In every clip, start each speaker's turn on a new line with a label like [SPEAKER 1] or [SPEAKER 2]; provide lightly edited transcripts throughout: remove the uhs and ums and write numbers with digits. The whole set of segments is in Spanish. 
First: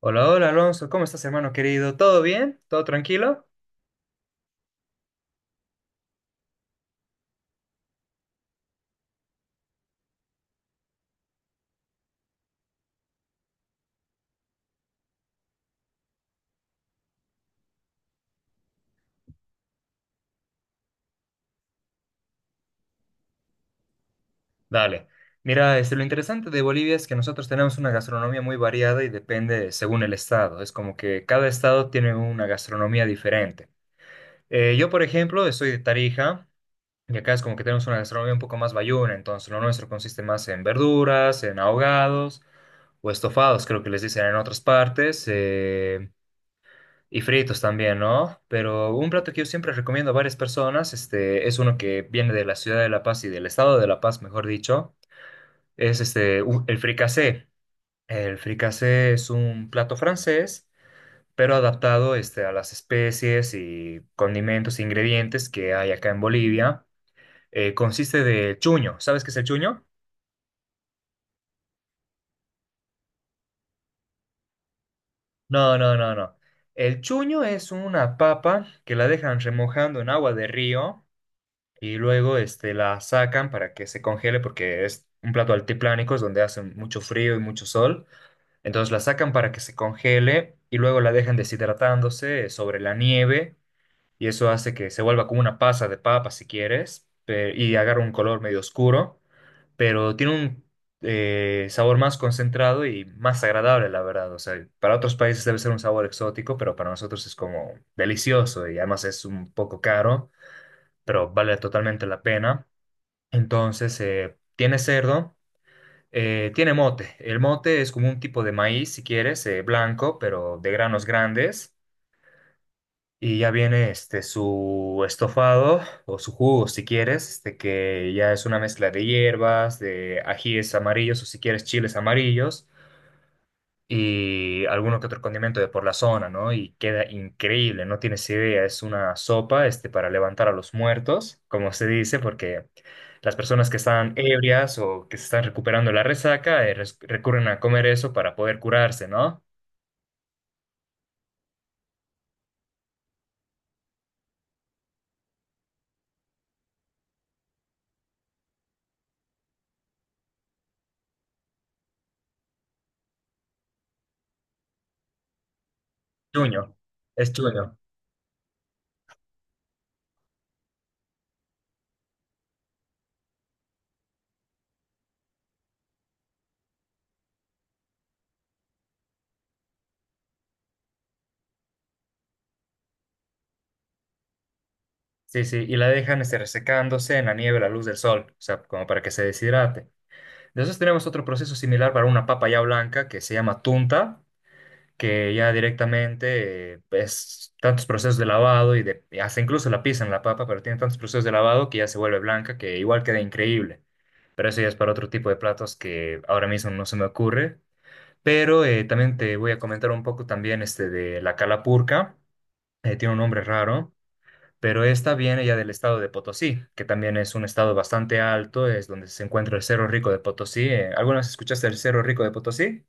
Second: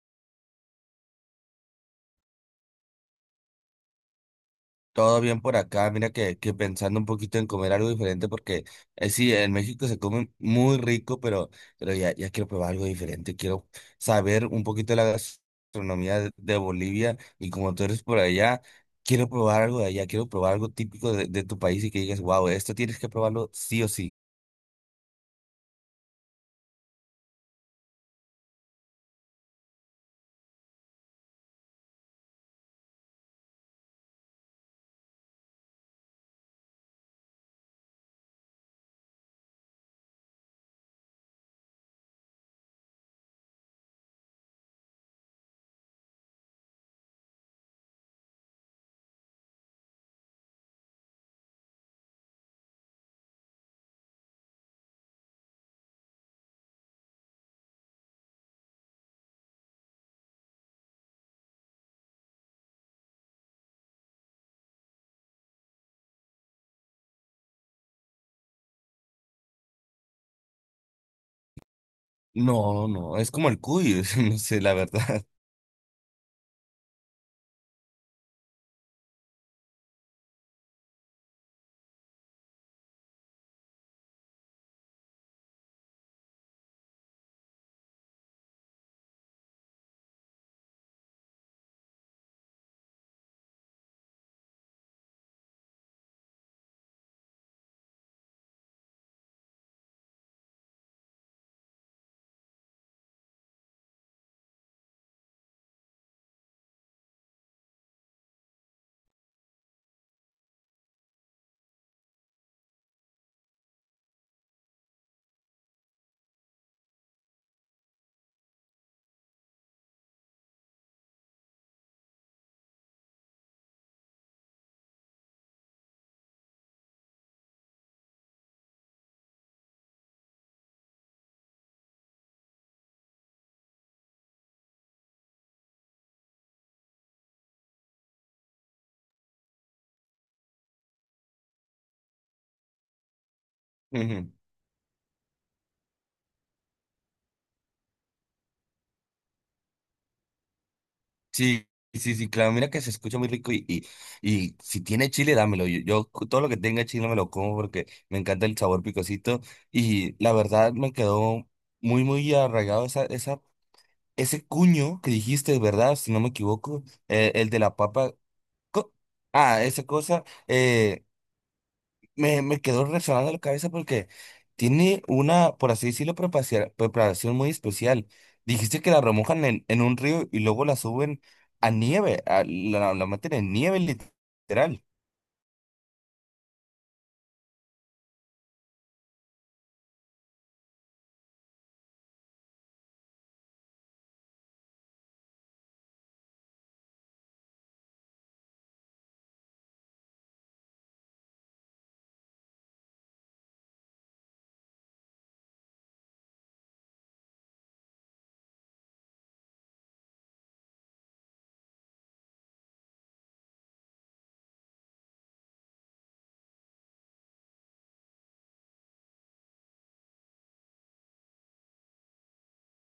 [SPEAKER 1] Hola, hola Alonso, ¿cómo estás hermano querido? ¿Todo bien? ¿Todo tranquilo?
[SPEAKER 2] Todo bien por acá, mira que pensando un poquito en comer algo diferente porque sí, en México se come muy rico, pero ya quiero probar algo diferente, quiero saber un poquito de la gastronomía de Bolivia, y como tú eres por allá, quiero probar algo de allá, quiero probar algo típico de tu país y que digas, wow, esto tienes que probarlo sí o sí.
[SPEAKER 1] Dale. Mira, este, lo interesante de Bolivia es que nosotros tenemos una gastronomía muy variada y depende según el estado. Es como que cada estado tiene una gastronomía diferente. Yo, por ejemplo, soy de Tarija y acá es como que tenemos una gastronomía un poco más bayuna, entonces lo nuestro consiste más en verduras, en ahogados o estofados, creo que les dicen en otras partes. Y fritos también, ¿no? Pero un plato que yo siempre recomiendo a varias personas, este, es uno que viene de la ciudad de La Paz y del estado de La Paz, mejor dicho, es este, el fricasé. El fricasé es un plato francés, pero adaptado, este, a las especies y condimentos e ingredientes que hay acá en Bolivia. Consiste de chuño. ¿Sabes qué es el chuño?
[SPEAKER 2] No, no, es como el cuy, no sé, la verdad.
[SPEAKER 1] No, no, no, no. El chuño es una papa que la dejan remojando en agua de río y luego este, la sacan para que se congele porque es un plato altiplánico, es donde hace mucho frío y mucho sol. Entonces la sacan para que se congele y luego la dejan deshidratándose sobre la nieve y eso hace que se vuelva como una pasa de papa si quieres y agarra un color medio oscuro, pero tiene un sabor más concentrado y más agradable, la verdad. O sea, para otros países debe ser un sabor exótico, pero para nosotros es como delicioso y además es un poco caro, pero vale totalmente la pena. Entonces, tiene cerdo, tiene mote. El mote es como un tipo de maíz, si quieres, blanco, pero de granos grandes. Y ya viene este, su estofado o su jugo, si quieres, este, que ya es una mezcla de hierbas, de ajíes amarillos o si quieres chiles amarillos y alguno que otro condimento de por la zona, ¿no? Y queda increíble, no tienes idea, es una sopa, este, para levantar a los muertos, como se dice, porque las personas que están
[SPEAKER 2] Ujú.
[SPEAKER 1] ebrias o que se están recuperando la resaca, recurren a comer eso para poder curarse, ¿no?
[SPEAKER 2] Sí, sí, sí, claro, mira que se escucha muy rico y si tiene chile, dámelo. Yo, todo lo que tenga chile me lo como porque me encanta el sabor picosito, y la verdad me quedó muy, muy arraigado ese cuño que dijiste, ¿verdad? Si no me
[SPEAKER 1] Chuño,
[SPEAKER 2] equivoco,
[SPEAKER 1] es
[SPEAKER 2] el de la
[SPEAKER 1] chuño.
[SPEAKER 2] papa. co- Ah, esa cosa. Me quedó resonando la cabeza porque tiene una, por así decirlo, preparación muy especial. Dijiste que la remojan en un río y luego la suben a nieve, la meten en nieve literal.
[SPEAKER 1] Sí, sí, y la dejan este, resecándose en la nieve, a la luz del sol, o sea, como para que se deshidrate. Después tenemos otro proceso similar para una papa ya blanca que se llama tunta, que ya directamente es tantos procesos de lavado y, de, y hasta incluso la pisan la papa, pero tiene tantos procesos de lavado que ya se vuelve blanca, que igual queda increíble. Pero eso ya es para otro tipo de platos que ahora mismo no se me ocurre. Pero también te voy a comentar un poco también este de la calapurca. Tiene un nombre raro, pero esta viene ya del estado de Potosí, que también es un estado bastante alto, es donde se encuentra el Cerro Rico de Potosí. ¿Alguna vez escuchaste el Cerro Rico de Potosí?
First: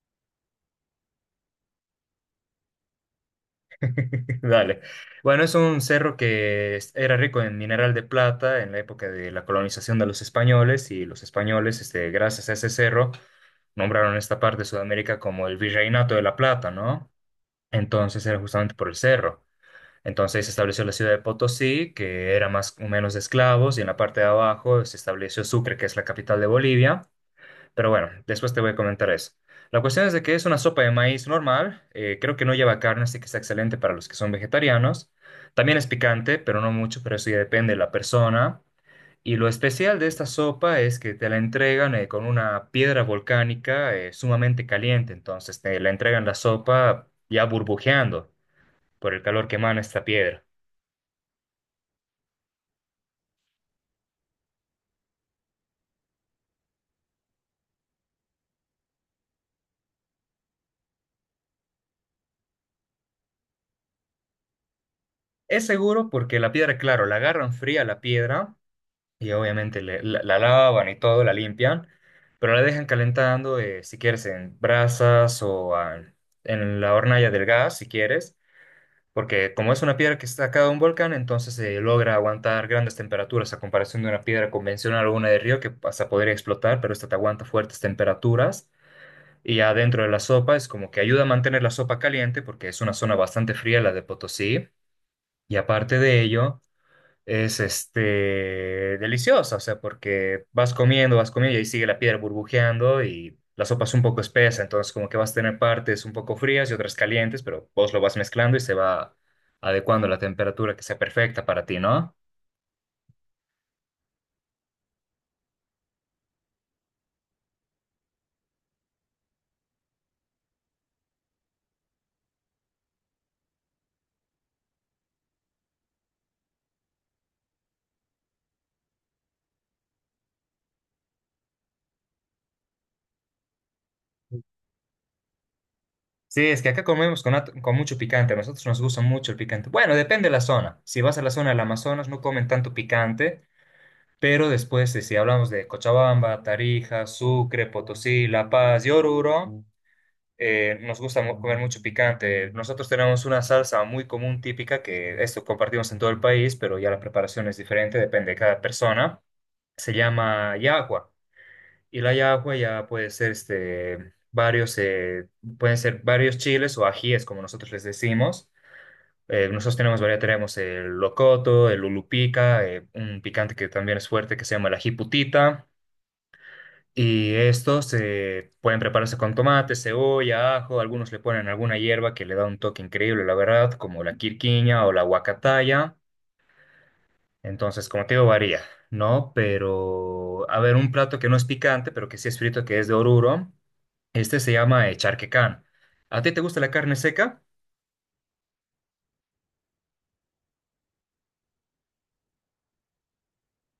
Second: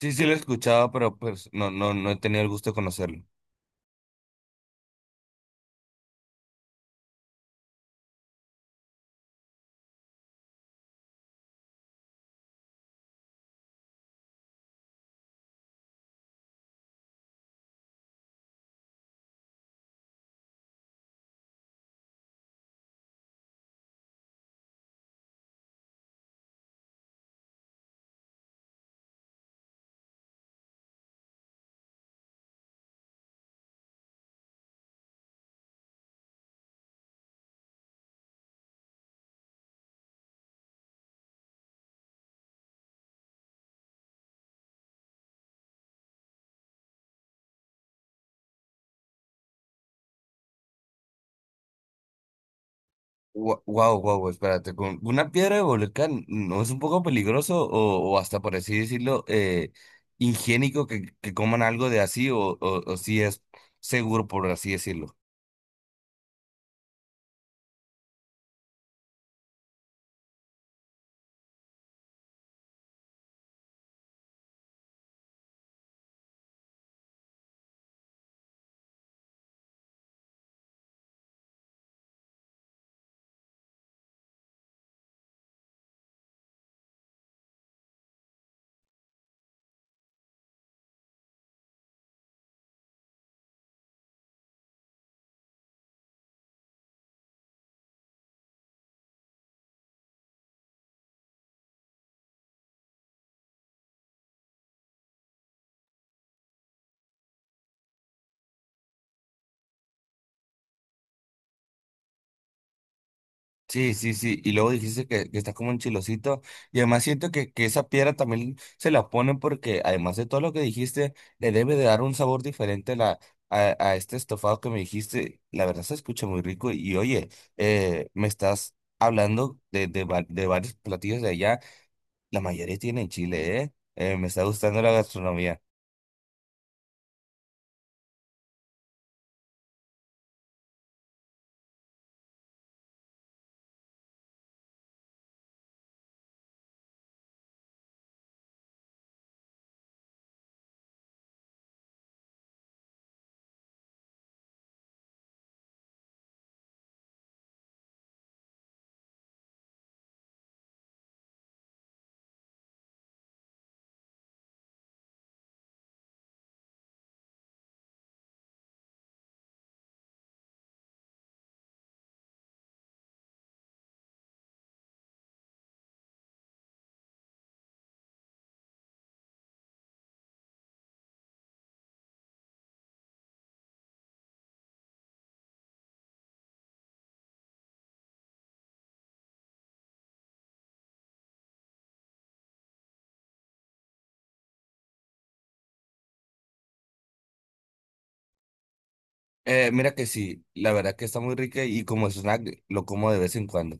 [SPEAKER 2] Sí, sí lo he escuchado, pero pues no, no he tenido el gusto de conocerlo.
[SPEAKER 1] Dale. Bueno, es un cerro que era rico en mineral de plata en la época de la colonización de los españoles y los españoles, este, gracias a ese cerro, nombraron esta parte de Sudamérica como el Virreinato de la Plata, ¿no? Entonces era justamente por el cerro. Entonces se estableció la ciudad de Potosí, que era más o menos de esclavos, y en la parte de abajo se estableció Sucre, que es la capital de Bolivia. Pero bueno, después te voy a comentar eso. La cuestión es de que es una sopa de maíz normal, creo que no lleva carne, así que está excelente para los que son vegetarianos. También es picante, pero no mucho, pero eso ya depende de la persona. Y lo especial de esta sopa es que te la entregan con una piedra volcánica sumamente caliente, entonces te la entregan la sopa ya burbujeando por el calor que emana esta piedra.
[SPEAKER 2] Wow, wow, espérate, con una piedra de volcán, ¿no es un poco peligroso o hasta por así decirlo, higiénico que coman algo de así? O, o si es seguro, por así decirlo.
[SPEAKER 1] Es seguro porque la piedra, claro, la agarran fría la piedra. Y obviamente la lavan y todo, la limpian, pero la dejan calentando, si quieres, en brasas o ah, en la hornalla del gas, si quieres, porque como es una piedra que está sacada de un volcán, entonces se logra aguantar grandes temperaturas a comparación de una piedra convencional o una de río que hasta podría explotar, pero esta te aguanta fuertes temperaturas. Y adentro de la sopa es como que ayuda a mantener la sopa caliente porque es una zona bastante fría la de Potosí. Y aparte de ello es este deliciosa, o sea, porque vas comiendo y ahí sigue la piedra burbujeando y la sopa es un poco espesa, entonces como que vas a tener partes un poco frías y otras calientes, pero vos lo vas mezclando y se va adecuando a la temperatura que sea perfecta para ti, ¿no?
[SPEAKER 2] Sí, sí, sí. Y luego dijiste que está como un chilosito. Y además siento que esa piedra también se la ponen porque, además de todo lo que dijiste, le debe de dar un sabor diferente a este estofado que me dijiste. La verdad se escucha muy rico. Y oye, me estás hablando de varios platillos de allá. La mayoría tienen chile, ¿eh? Me está gustando la gastronomía.
[SPEAKER 1] Sí, es que acá comemos con mucho picante, a nosotros nos gusta mucho el picante. Bueno, depende de la zona. Si vas a la zona del Amazonas no comen tanto picante, pero después, si hablamos de Cochabamba, Tarija, Sucre, Potosí, La Paz y Oruro, nos gusta mu- comer mucho picante. Nosotros tenemos una salsa muy común, típica, que esto compartimos en todo el país, pero ya la preparación es diferente, depende de cada persona. Se llama yagua. Y la yagua ya puede ser este, varios, pueden ser varios chiles o ajíes, como nosotros les decimos. Nosotros tenemos variedad, tenemos el locoto, el ulupica, un picante que también es fuerte que se llama el ají putita. Y estos se pueden prepararse con tomate, cebolla, ajo, algunos le ponen alguna hierba que le da un toque increíble, la verdad, como la quirquiña o la huacataya. Entonces, como te digo, varía, ¿no? Pero, a ver, un plato que no es picante, pero que sí es frito, que es de Oruro, este se llama charquecán. ¿A ti te gusta la carne seca?
[SPEAKER 2] Mira que sí, la verdad que está muy rica, y como snack lo como de vez en cuando.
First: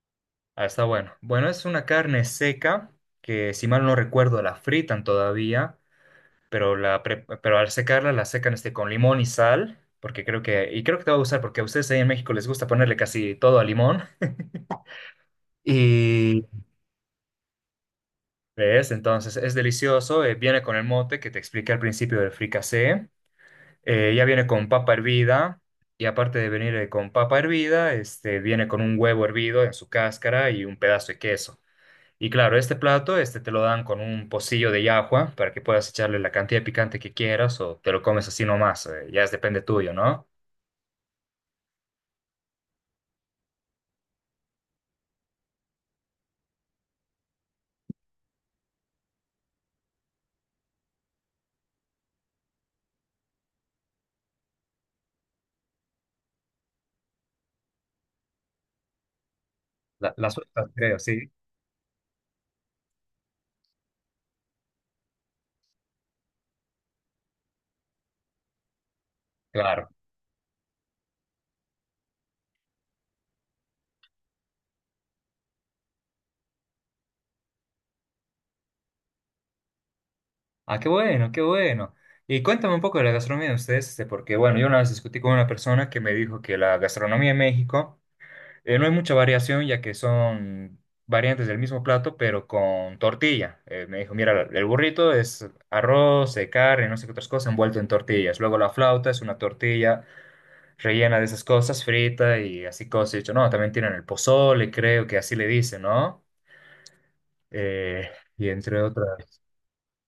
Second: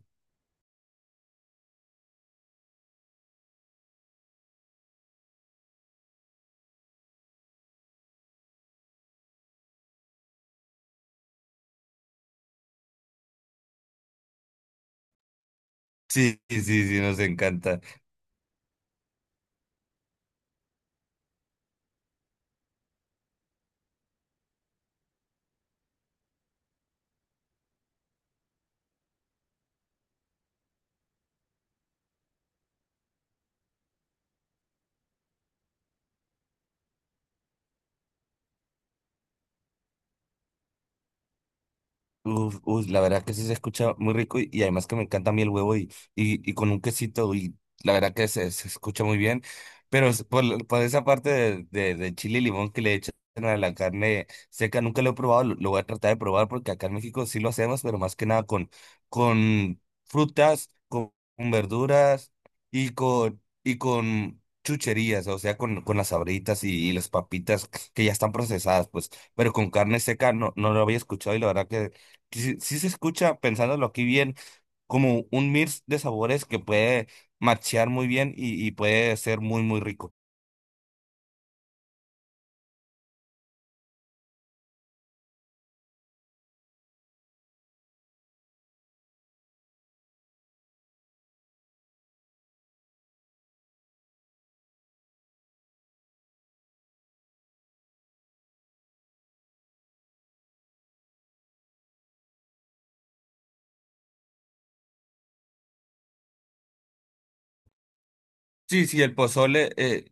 [SPEAKER 1] Ah, está bueno. Bueno, es una carne seca que, si mal no recuerdo, la fritan todavía. Pero pero al secarla la secan este, con limón y sal, porque creo que, y creo que te va a gustar, porque a ustedes ahí en México les gusta ponerle casi todo a limón.
[SPEAKER 2] Sí,
[SPEAKER 1] Y
[SPEAKER 2] sí, sí, nos encanta.
[SPEAKER 1] ves, entonces es delicioso, viene con el mote que te expliqué al principio del fricasé, ya viene con papa hervida, y aparte de venir con papa hervida, este, viene con un huevo hervido en su cáscara y un pedazo de queso. Y claro, este plato este te lo dan con un pocillo de llajua para que puedas echarle la cantidad de picante que quieras o te lo comes así nomás, ya es depende tuyo, ¿no?
[SPEAKER 2] Uf, uf, la verdad que sí se escucha muy rico, y además que me encanta a mí el huevo y con un quesito, y la verdad que se escucha muy bien, pero es por, por esa parte de chile y limón que le echan a la carne seca. Nunca lo he probado, lo voy a tratar de probar porque acá en México sí lo hacemos, pero más que nada con, con
[SPEAKER 1] La
[SPEAKER 2] frutas,
[SPEAKER 1] sueltas, creo, sí,
[SPEAKER 2] con verduras, y con chucherías, o sea, con las sabritas y las papitas, que ya están procesadas, pues, pero con
[SPEAKER 1] claro.
[SPEAKER 2] carne seca no, no lo había escuchado, y la verdad que sí, sí se escucha, pensándolo aquí bien, como un mix de sabores que puede machear muy bien y puede ser muy, muy rico.
[SPEAKER 1] Ah, qué bueno, qué bueno. Y cuéntame un poco de la gastronomía de ustedes, este, porque bueno, yo una vez discutí con una persona que me dijo que la gastronomía en México no hay mucha variación, ya que son variantes del mismo plato, pero con tortilla. Me dijo, mira, el burrito es arroz, carne, no sé qué otras cosas, envuelto en tortillas. Luego la flauta es una tortilla rellena de esas cosas, frita y así cosas. Y yo, no, también tienen el pozole, creo que así le dicen, ¿no? Eh, y
[SPEAKER 2] Sí,
[SPEAKER 1] entre
[SPEAKER 2] sí, el
[SPEAKER 1] otras.
[SPEAKER 2] pozole,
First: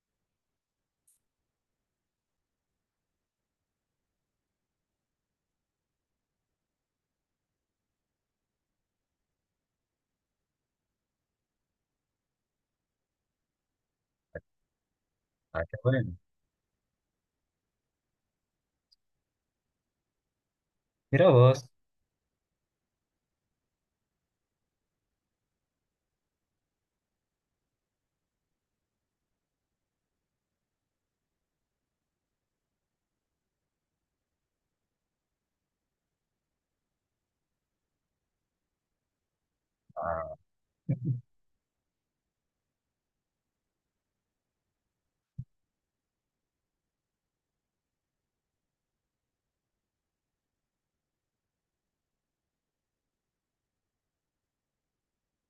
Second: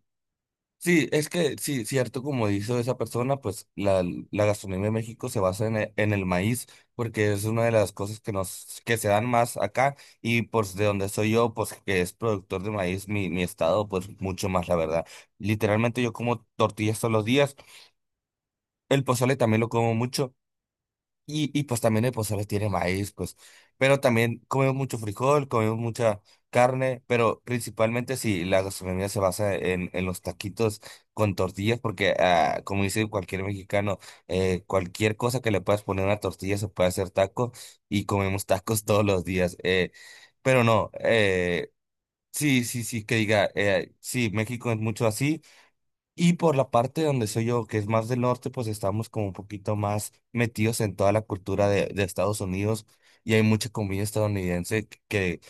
[SPEAKER 2] sí, es que sí, cierto, como dijo esa persona, pues la gastronomía de México se basa en en el maíz, porque es una de las cosas que nos, que se dan más acá, y pues de donde soy yo, pues que es productor de maíz, mi estado, pues mucho más, la verdad.
[SPEAKER 1] Ah, qué
[SPEAKER 2] Literalmente yo
[SPEAKER 1] bueno.
[SPEAKER 2] como tortillas todos los días, el pozole también lo como mucho.
[SPEAKER 1] Mira
[SPEAKER 2] Y
[SPEAKER 1] vos,
[SPEAKER 2] pues también el pozole tiene maíz, pues. Pero también comemos mucho frijol, comemos mucha carne, pero principalmente, si la gastronomía se basa en los taquitos con tortillas, porque ah, como dice cualquier mexicano, cualquier cosa que le puedas poner a una tortilla se puede hacer taco, y comemos tacos todos los días.
[SPEAKER 1] ah,
[SPEAKER 2] Pero no, sí, sí, sí, que diga, sí, México es mucho así. Y por la parte donde soy yo, que es más del norte, pues estamos como un poquito más metidos en toda la cultura de Estados Unidos, y hay mucha comida estadounidense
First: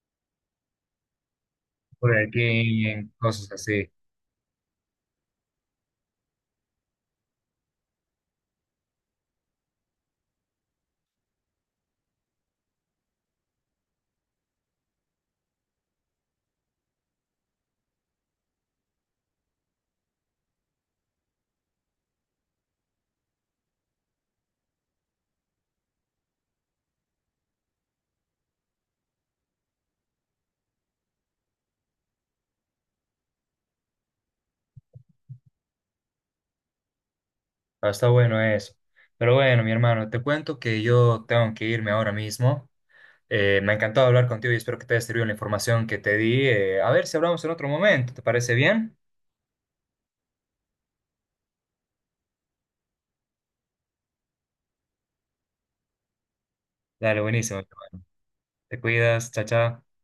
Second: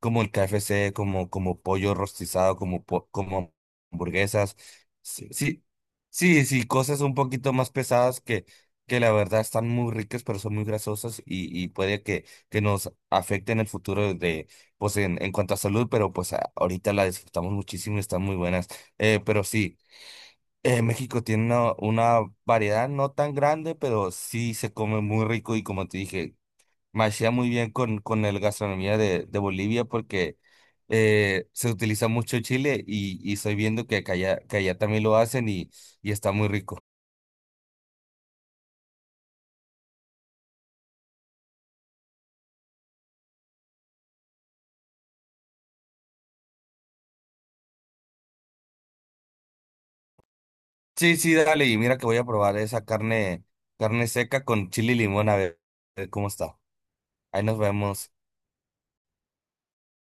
[SPEAKER 2] como el KFC, como, como pollo
[SPEAKER 1] por
[SPEAKER 2] rostizado,
[SPEAKER 1] aquí en cosas
[SPEAKER 2] como
[SPEAKER 1] así.
[SPEAKER 2] hamburguesas, sí, sí, sí, sí, cosas un poquito más pesadas que la verdad están muy ricas, pero son muy grasosas y puede que nos afecten el futuro de, pues en cuanto a salud, pero pues ahorita la disfrutamos muchísimo y están muy buenas. Pero sí. México tiene una variedad no tan grande, pero sí se come muy rico, y como te dije, machea muy bien con la gastronomía de Bolivia, porque se utiliza mucho chile, y estoy viendo que allá también lo hacen, y está muy rico.
[SPEAKER 1] Ah, está bueno eso. Pero bueno, mi hermano, te cuento que yo tengo que irme ahora mismo. Me ha encantado hablar contigo y espero que te haya servido la información que te di. A ver si hablamos en otro momento. ¿Te parece bien?
[SPEAKER 2] Sí, sí, dale, y mira que voy a probar esa carne, carne seca con chile y limón, a ver cómo está.
[SPEAKER 1] Dale,
[SPEAKER 2] Ahí nos
[SPEAKER 1] buenísimo.
[SPEAKER 2] vemos.
[SPEAKER 1] Te cuidas, chao, chao.